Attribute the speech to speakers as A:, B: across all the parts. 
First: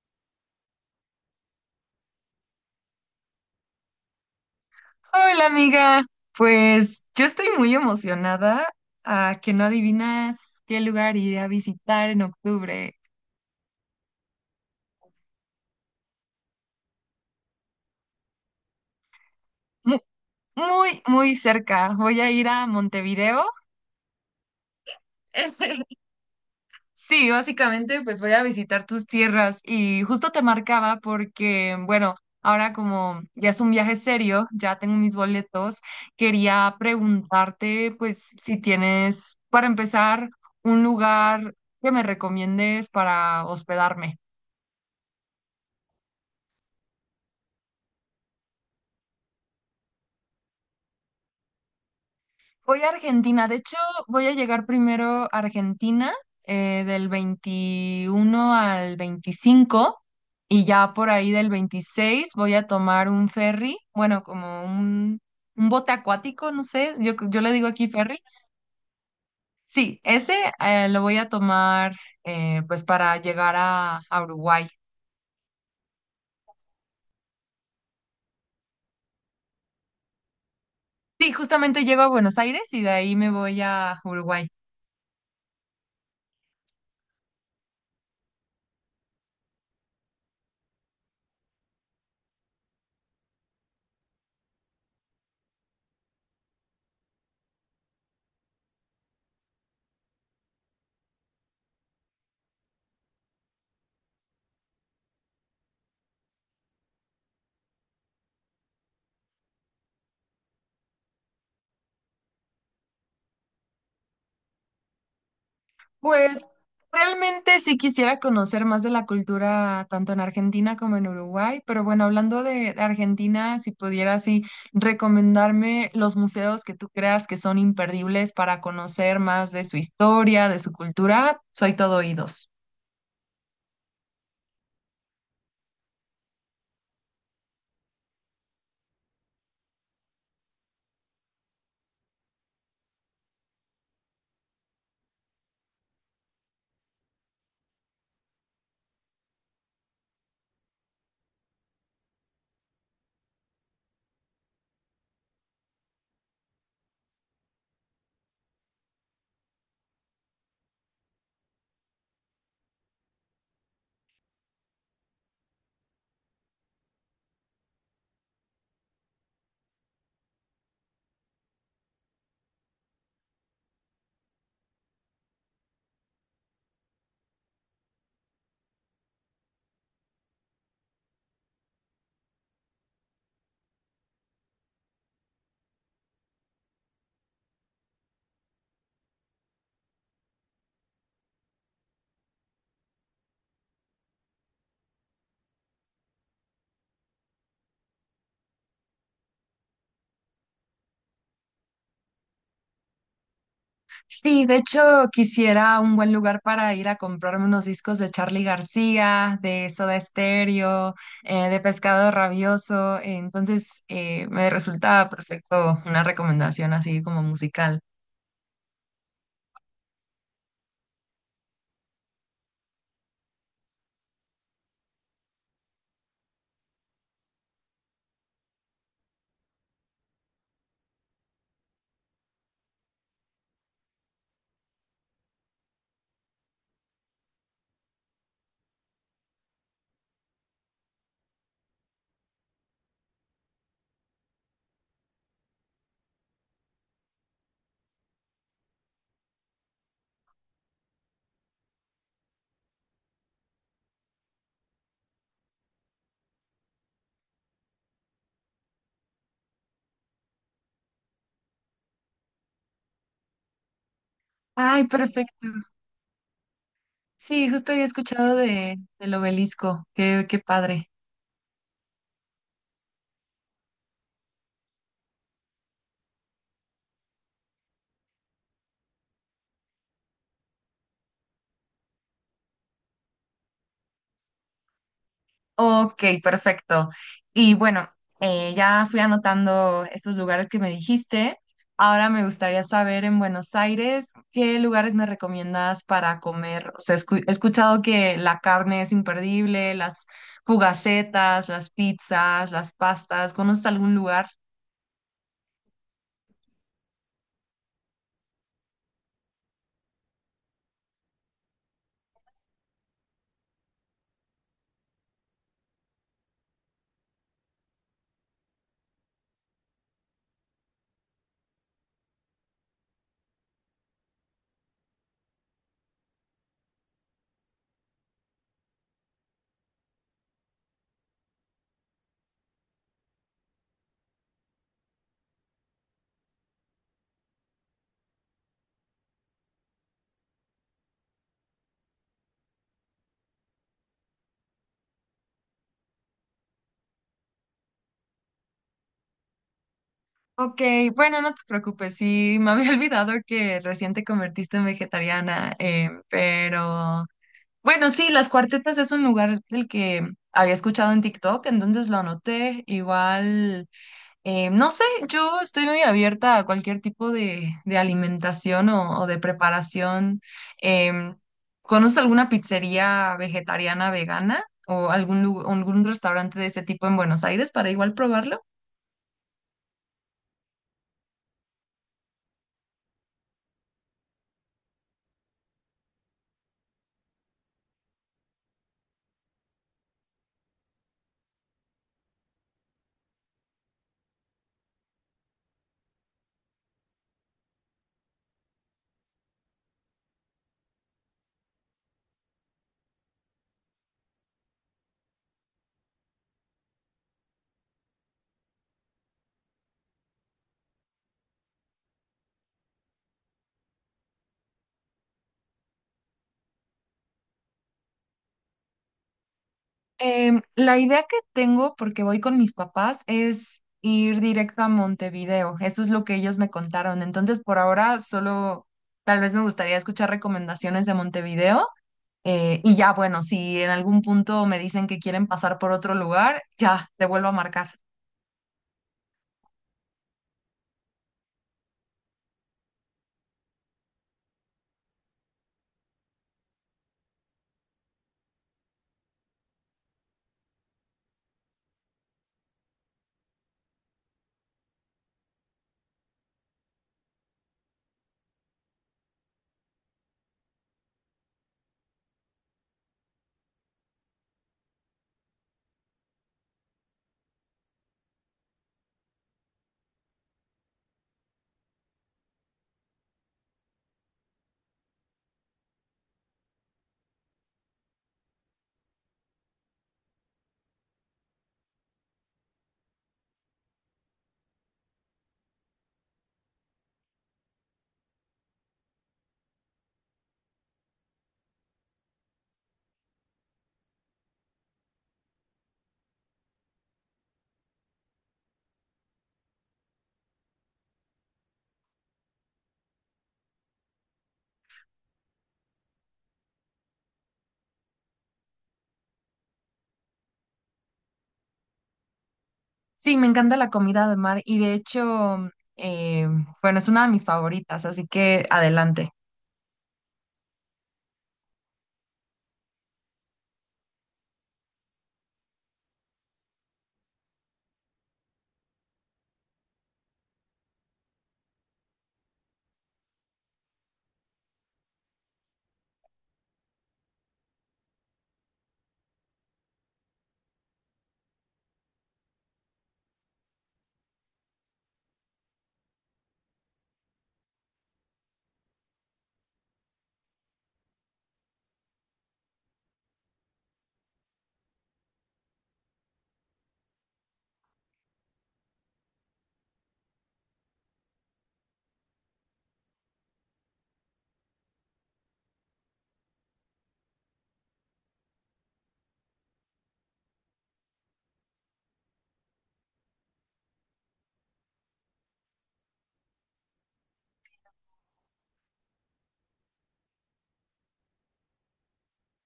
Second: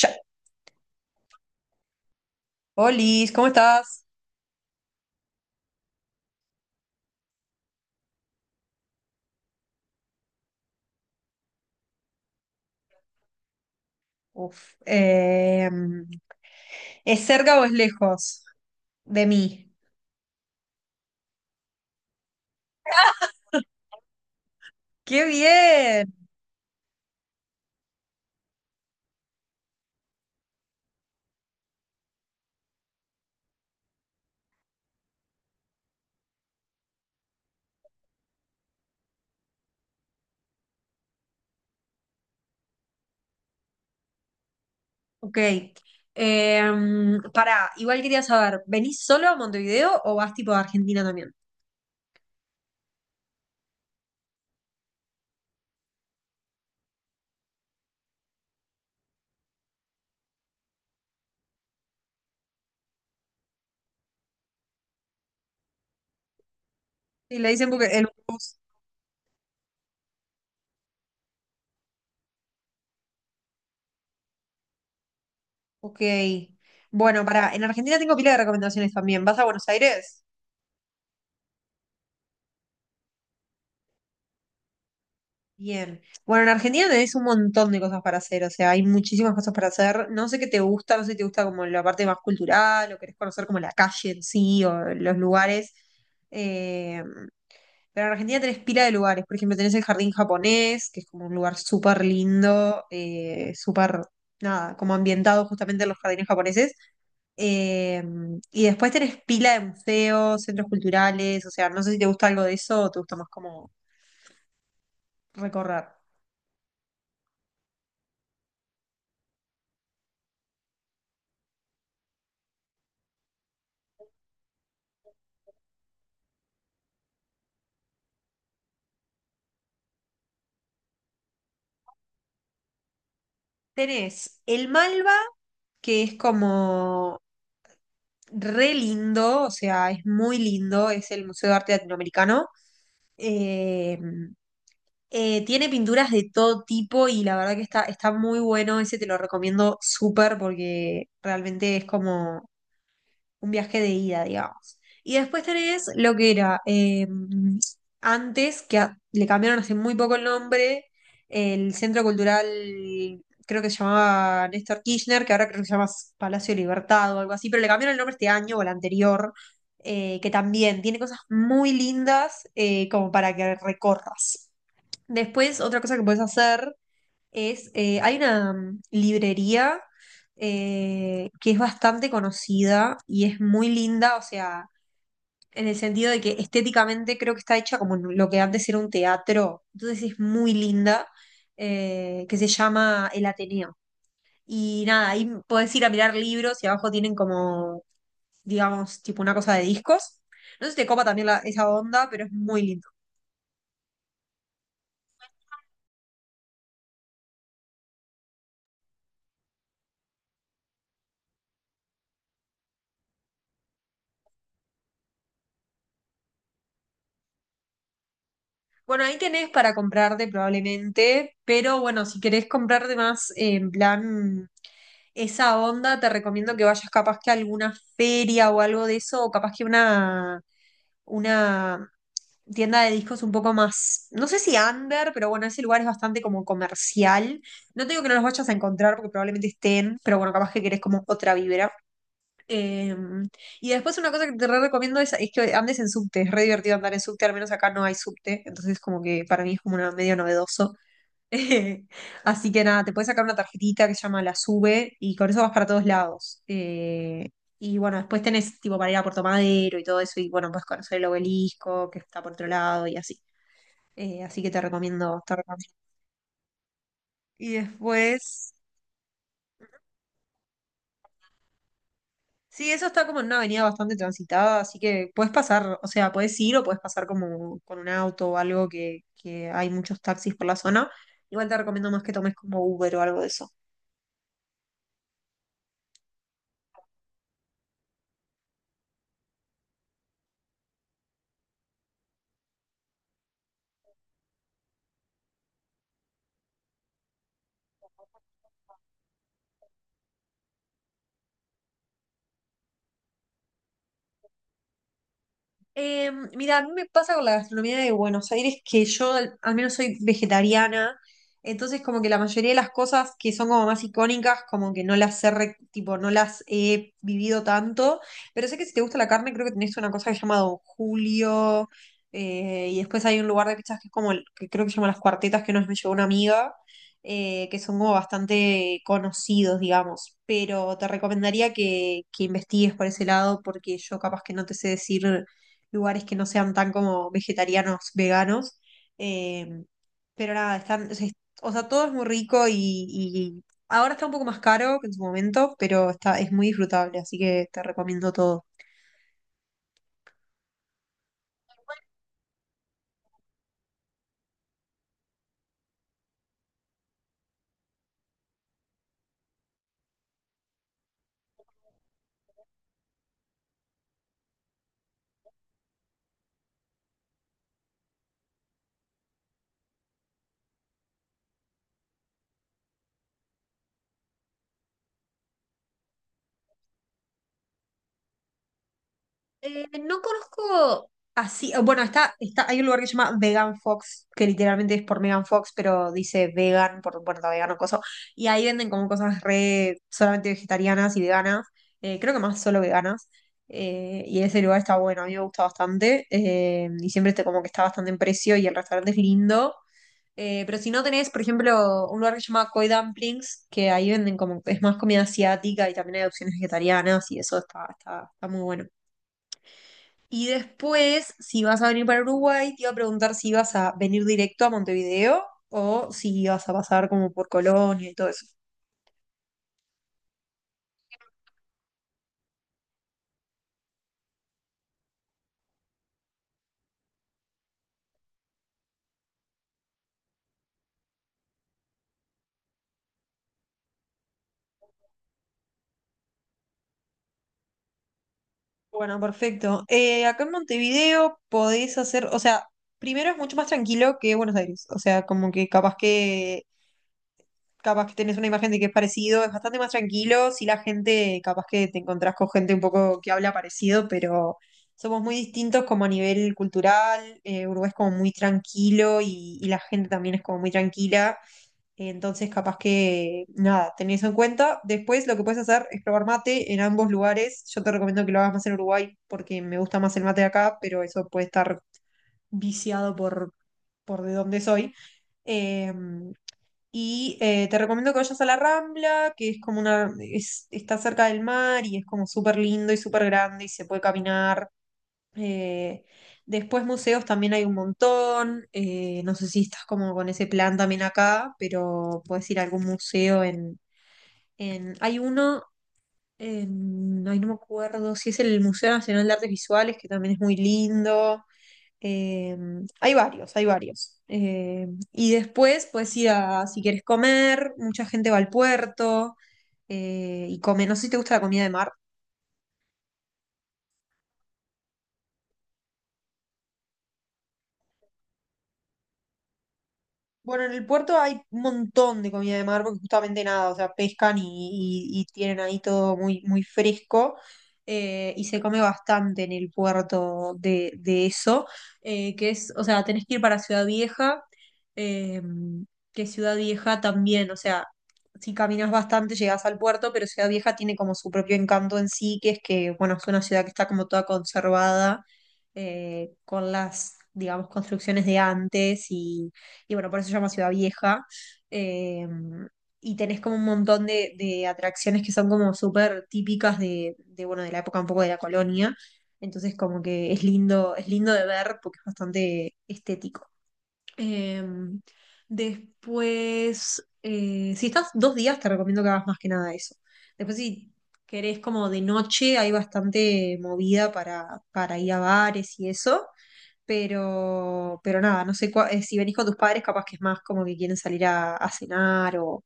A: Ya. Olis, ¿cómo estás?
B: Hola amiga, pues yo estoy muy emocionada a que no adivinas qué lugar iré a visitar en octubre.
A: Uf, eh, ¿Es cerca o es lejos de mí?
B: Mu- Muy, muy cerca. Voy a ir a Montevideo.
A: ¡Qué bien!
B: Sí, básicamente pues voy a visitar tus tierras y justo te marcaba porque, bueno, ahora como ya es un viaje serio, ya tengo mis boletos. Quería preguntarte pues si tienes, para empezar, un lugar que me recomiendes para hospedarme.
A: Ok. Eh, Pará, igual quería saber, ¿venís solo a Montevideo o vas tipo a Argentina también?
B: Voy a Argentina. De hecho, voy a llegar primero a Argentina del 21 al 25, y ya por ahí del 26 voy a tomar un ferry, bueno, como un bote acuático, no sé,
A: Sí,
B: yo
A: le
B: le digo
A: dicen porque
B: aquí
A: el
B: ferry.
A: bus.
B: Sí, ese lo voy a tomar, pues para llegar a Uruguay.
A: Ok. Bueno, pará, en Argentina tengo pila de recomendaciones también. ¿Vas a Buenos Aires?
B: Sí, justamente llego a Buenos Aires y de ahí me voy a Uruguay.
A: Bien. Bueno, en Argentina tenés un montón de cosas para hacer, o sea, hay muchísimas cosas para hacer. No sé qué te gusta, no sé si te gusta como la parte más cultural o querés conocer como la calle en sí o los lugares. Eh, pero en Argentina tenés pila de lugares, por ejemplo, tenés el Jardín Japonés, que es como un lugar súper lindo, súper, nada, como ambientado justamente en los jardines japoneses. Eh, y después tenés pila de museos, centros culturales, o sea, no sé si te gusta algo de eso o te gusta más como recorrer.
B: Pues realmente sí quisiera conocer más de la cultura tanto en Argentina como en Uruguay, pero bueno, hablando de Argentina, si pudieras, sí, recomendarme los museos que tú creas que son imperdibles para conocer más de su historia, de su cultura, soy todo oídos.
A: Tenés el Malva, que es como re lindo, o sea, es muy lindo, es el Museo de Arte Latinoamericano. Eh, Tiene pinturas de todo tipo y la verdad que está muy bueno, ese te lo recomiendo súper porque realmente es como un viaje de ida, digamos. Y después tenés lo que era antes, que le cambiaron hace muy poco el nombre, el Centro Cultural, creo que se llamaba Néstor Kirchner, que ahora creo que se llama Palacio de Libertad o algo así, pero le cambiaron el nombre este año o el anterior, que también tiene cosas muy lindas como para que recorras. Después, otra cosa que puedes hacer es, hay una librería que es bastante conocida y es muy linda, o sea, en el sentido de que estéticamente creo que está hecha como en lo que antes era un teatro, entonces es muy linda, que se llama El Ateneo. Y nada, ahí puedes ir a mirar libros y abajo tienen como, digamos, tipo una cosa de discos. No sé si te copa también esa onda, pero es muy lindo.
B: Sí, de hecho quisiera un buen lugar para ir a comprarme unos discos de Charly García, de Soda Stereo, de Pescado Rabioso. Entonces me resulta perfecto una recomendación así como musical.
A: Bueno, ahí tenés para comprarte probablemente, pero bueno, si querés comprarte más en plan esa onda, te recomiendo que vayas capaz que a alguna feria o algo de eso, o capaz que una tienda de discos un poco más, no sé si under, pero bueno, ese lugar es bastante como comercial. No te digo que no los vayas a encontrar porque probablemente estén, pero bueno, capaz que querés como otra vibra. Eh, y después una cosa que te re recomiendo es que andes en subte, es re divertido andar en subte, al menos acá no hay subte, entonces como que para mí es como una, medio novedoso. Así que nada, te puedes sacar una tarjetita que se llama la SUBE y con eso vas para todos lados. Y bueno, después tenés tipo para ir a Puerto Madero y todo eso y bueno, puedes conocer el obelisco que está por otro lado y así. Así que te
B: Ay,
A: recomiendo, te
B: perfecto.
A: recomiendo.
B: Sí,
A: Y
B: justo había escuchado
A: después...
B: del Obelisco. Qué padre.
A: Sí, eso está como en una avenida bastante transitada, así que puedes pasar, o sea, puedes ir o puedes pasar como con un auto o algo que hay muchos taxis por la zona. Igual te recomiendo más que tomes como Uber o algo de eso.
B: Ok, perfecto. Y bueno, ya fui anotando estos lugares que me dijiste. Ahora me gustaría saber en Buenos Aires, ¿qué lugares me recomiendas para comer? O sea, he escuchado que la carne es imperdible, las fugacetas, las pizzas, las pastas. ¿Conoces algún lugar?
A: Mira, a mí me pasa con la gastronomía de Buenos Aires que yo al menos soy vegetariana, entonces como que la mayoría de las cosas que son como más icónicas, como que no las tipo, no las he vivido tanto, pero sé que si te gusta la carne, creo que tenés una cosa que se llama Don Julio, y después hay un lugar de pizzas que es como, que creo que se llama Las Cuartetas, que nos me llevó una amiga, que son como bastante conocidos, digamos, pero te recomendaría que investigues por ese lado porque yo capaz que no te sé decir lugares que no sean tan como vegetarianos, veganos. eh, pero nada, están, o sea, o sea, todo es muy rico y ahora está un poco más caro que en su momento, pero está, es muy disfrutable, así que te recomiendo todo.
B: Ok, bueno, no te preocupes, sí, me había olvidado que recién te convertiste en vegetariana, pero bueno, sí, Las Cuartetas es un lugar del que había escuchado en TikTok, entonces lo anoté. Igual, no sé, yo estoy muy abierta a cualquier tipo de alimentación o de preparación. Em, ¿Conoces alguna pizzería vegetariana vegana o algún restaurante de ese tipo en Buenos Aires para igual probarlo?
A: No conozco así, o bueno, está, hay un lugar que se llama Vegan Fox, que literalmente es por Megan Fox, pero dice vegan, por, bueno, está vegano, coso, y ahí venden como cosas re solamente vegetarianas y veganas, creo que más solo veganas, y ese lugar está bueno, a mí me gusta bastante, y siempre este como que está bastante en precio y el restaurante es lindo. Pero si no tenés, por ejemplo, un lugar que se llama Koi Dumplings, que ahí venden como, es más comida asiática y también hay opciones vegetarianas y eso está, está muy bueno. Y después, si vas a venir para Uruguay, te iba a preguntar si ibas a venir directo a Montevideo o si ibas a pasar como por Colonia y todo eso.
B: Em, la idea que tengo, porque voy con mis papás, es ir directo a Montevideo. Eso es lo que ellos me contaron. Entonces, por ahora, solo tal vez me gustaría escuchar recomendaciones de Montevideo. Y ya, bueno, si en algún punto me dicen que quieren pasar por otro lugar, ya, te vuelvo a marcar.
A: Bueno, perfecto. Acá en Montevideo podés hacer, o sea, primero es mucho más tranquilo que Buenos Aires. O sea, como que capaz que tenés una imagen de que es parecido, es bastante más tranquilo, si la gente, capaz que te encontrás con gente un poco que habla parecido, pero somos muy distintos como a nivel cultural, Uruguay es como muy tranquilo y la gente también es como muy tranquila, entonces capaz que, nada, tenés eso en cuenta. Después lo que puedes hacer es probar mate en ambos lugares, yo te recomiendo que lo hagas más en Uruguay porque me gusta más el mate de acá, pero eso puede estar viciado por de dónde soy. Eh, Te recomiendo que vayas a la Rambla, que es como una, está cerca del mar y es como súper lindo y súper grande y se puede caminar. Eh, Después museos también hay un montón. No sé si estás como con ese plan también acá, pero puedes ir a algún museo en hay uno, en, ay, no me acuerdo si es el Museo Nacional de Artes Visuales, que también es muy lindo. Eh, Hay varios, hay varios. Y después puedes ir a, si quieres comer, mucha gente va al puerto y come. No sé si te gusta la comida de mar.
B: Sí, me encanta la comida de mar y de hecho, bueno, es una de mis favoritas, así que adelante.
A: Bueno, en el puerto hay un montón de comida de mar porque justamente nada, o sea, pescan y tienen ahí todo muy, muy fresco y se come bastante en el puerto de eso, que es, o sea, tenés que ir para Ciudad Vieja, eh, que Ciudad Vieja también, o sea, si caminas bastante llegás al puerto, pero Ciudad Vieja tiene como su propio encanto en sí, que es que, bueno, es una ciudad que está como toda conservada con las, digamos, construcciones de antes y bueno, por eso se llama Ciudad Vieja. Eh, y tenés como un montón de atracciones que son como súper típicas bueno, de la época un poco de la colonia. Entonces como que es lindo de ver porque es bastante estético. Em, Después, si estás dos días, te recomiendo que hagas más que nada eso. Después, si querés como de noche, hay bastante movida para ir a bares y eso. Pero nada, no sé si venís con tus padres, capaz que es más como que quieren salir a cenar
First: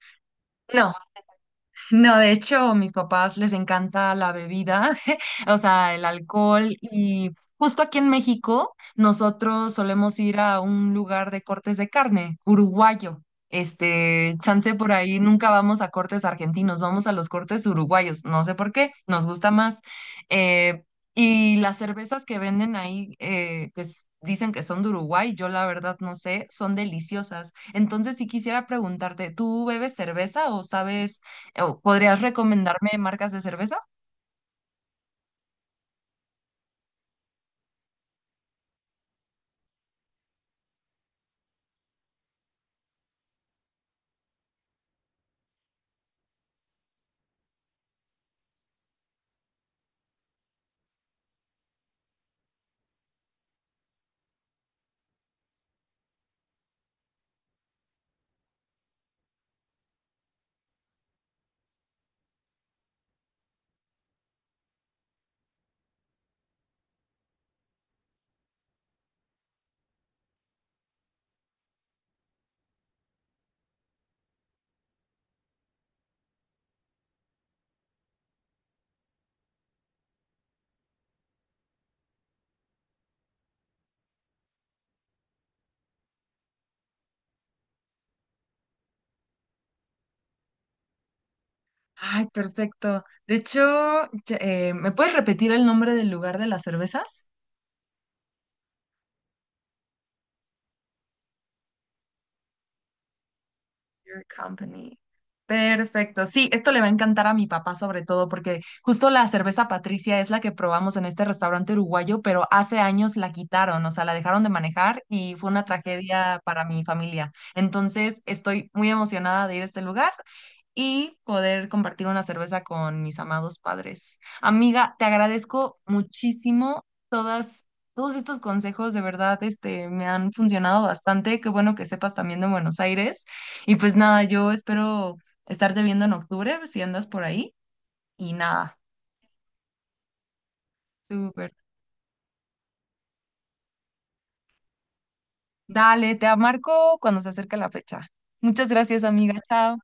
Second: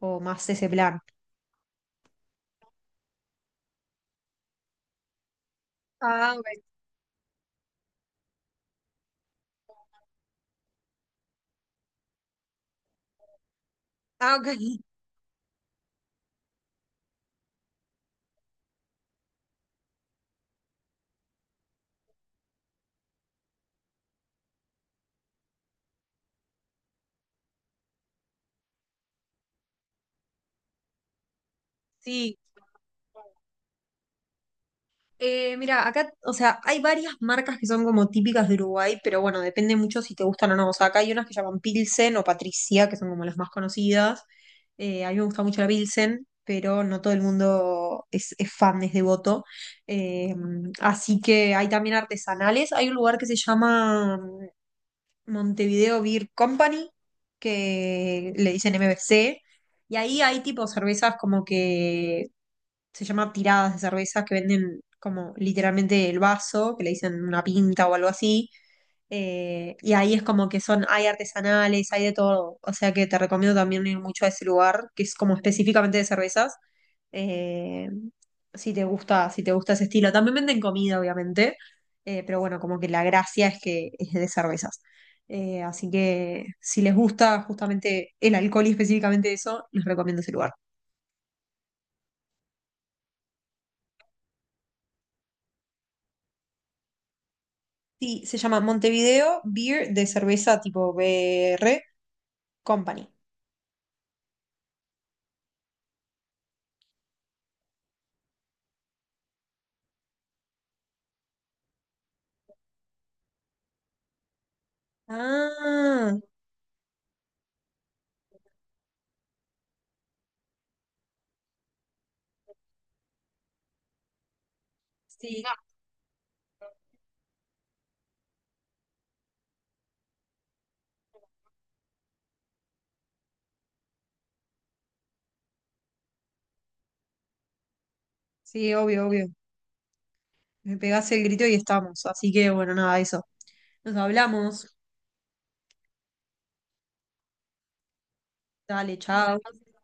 A: o más ese
B: No,
A: plan.
B: no, de hecho, mis papás les encanta la bebida, o sea, el
A: Ah, ok.
B: alcohol. Y justo aquí en México nosotros solemos ir a un lugar de cortes de carne, uruguayo. Este,
A: Ah, ok.
B: chance por ahí, nunca vamos a cortes argentinos, vamos a los cortes uruguayos, no sé por qué, nos gusta más. Eh, y las cervezas que venden ahí, que dicen que son de Uruguay, yo la verdad no sé, son deliciosas. Entonces, si quisiera preguntarte, ¿tú bebes cerveza o sabes, o podrías
A: Sí.
B: recomendarme marcas de cerveza?
A: Mira, acá, o sea, hay varias marcas que son como típicas de Uruguay, pero bueno, depende mucho si te gustan o no. O sea, acá hay unas que llaman Pilsen o Patricia, que son como las más conocidas. A mí me gusta mucho la Pilsen, pero no todo el mundo es fan, es devoto. Eh, Así que hay también artesanales. Hay un lugar que se llama Montevideo Beer Company, que le dicen MBC, y ahí hay tipo cervezas como que se llama tiradas de cervezas que venden como literalmente el vaso, que le dicen una pinta o algo así. Y ahí es como que son, hay artesanales, hay de todo. O sea que te recomiendo también ir mucho a ese lugar, que es como específicamente de cervezas. eh, si te gusta, si te gusta ese estilo. También venden comida, obviamente. Pero bueno, como que la gracia es que es de cervezas. Así que si les gusta justamente el alcohol y específicamente eso, les recomiendo ese lugar.
B: Ay, perfecto. De hecho, ¿me puedes repetir el nombre del lugar de las cervezas?
A: Sí, se llama Montevideo Beer de cerveza tipo B R Company.
B: Your Company. Perfecto. Sí, esto le va a encantar a mi papá sobre todo porque justo la cerveza Patricia es la que probamos en este restaurante uruguayo, pero hace años la quitaron, o sea, la dejaron de manejar y fue una
A: Ah,
B: tragedia para mi familia. Entonces, estoy muy emocionada de ir a este lugar y poder compartir una cerveza con mis amados padres. Amiga, te
A: sí,
B: agradezco muchísimo todas, todos estos consejos, de verdad, este, me han funcionado bastante. Qué bueno que sepas también de Buenos Aires. Y pues nada, yo espero estarte viendo en octubre, si andas por ahí. Y
A: sí,
B: nada,
A: obvio, obvio. Me pegás el grito
B: súper.
A: y estamos. Así que bueno, nada, eso. Nos hablamos.
B: Dale, te marco cuando se acerque la fecha. Muchas
A: Dale,
B: gracias,
A: chao.
B: amiga. Chao.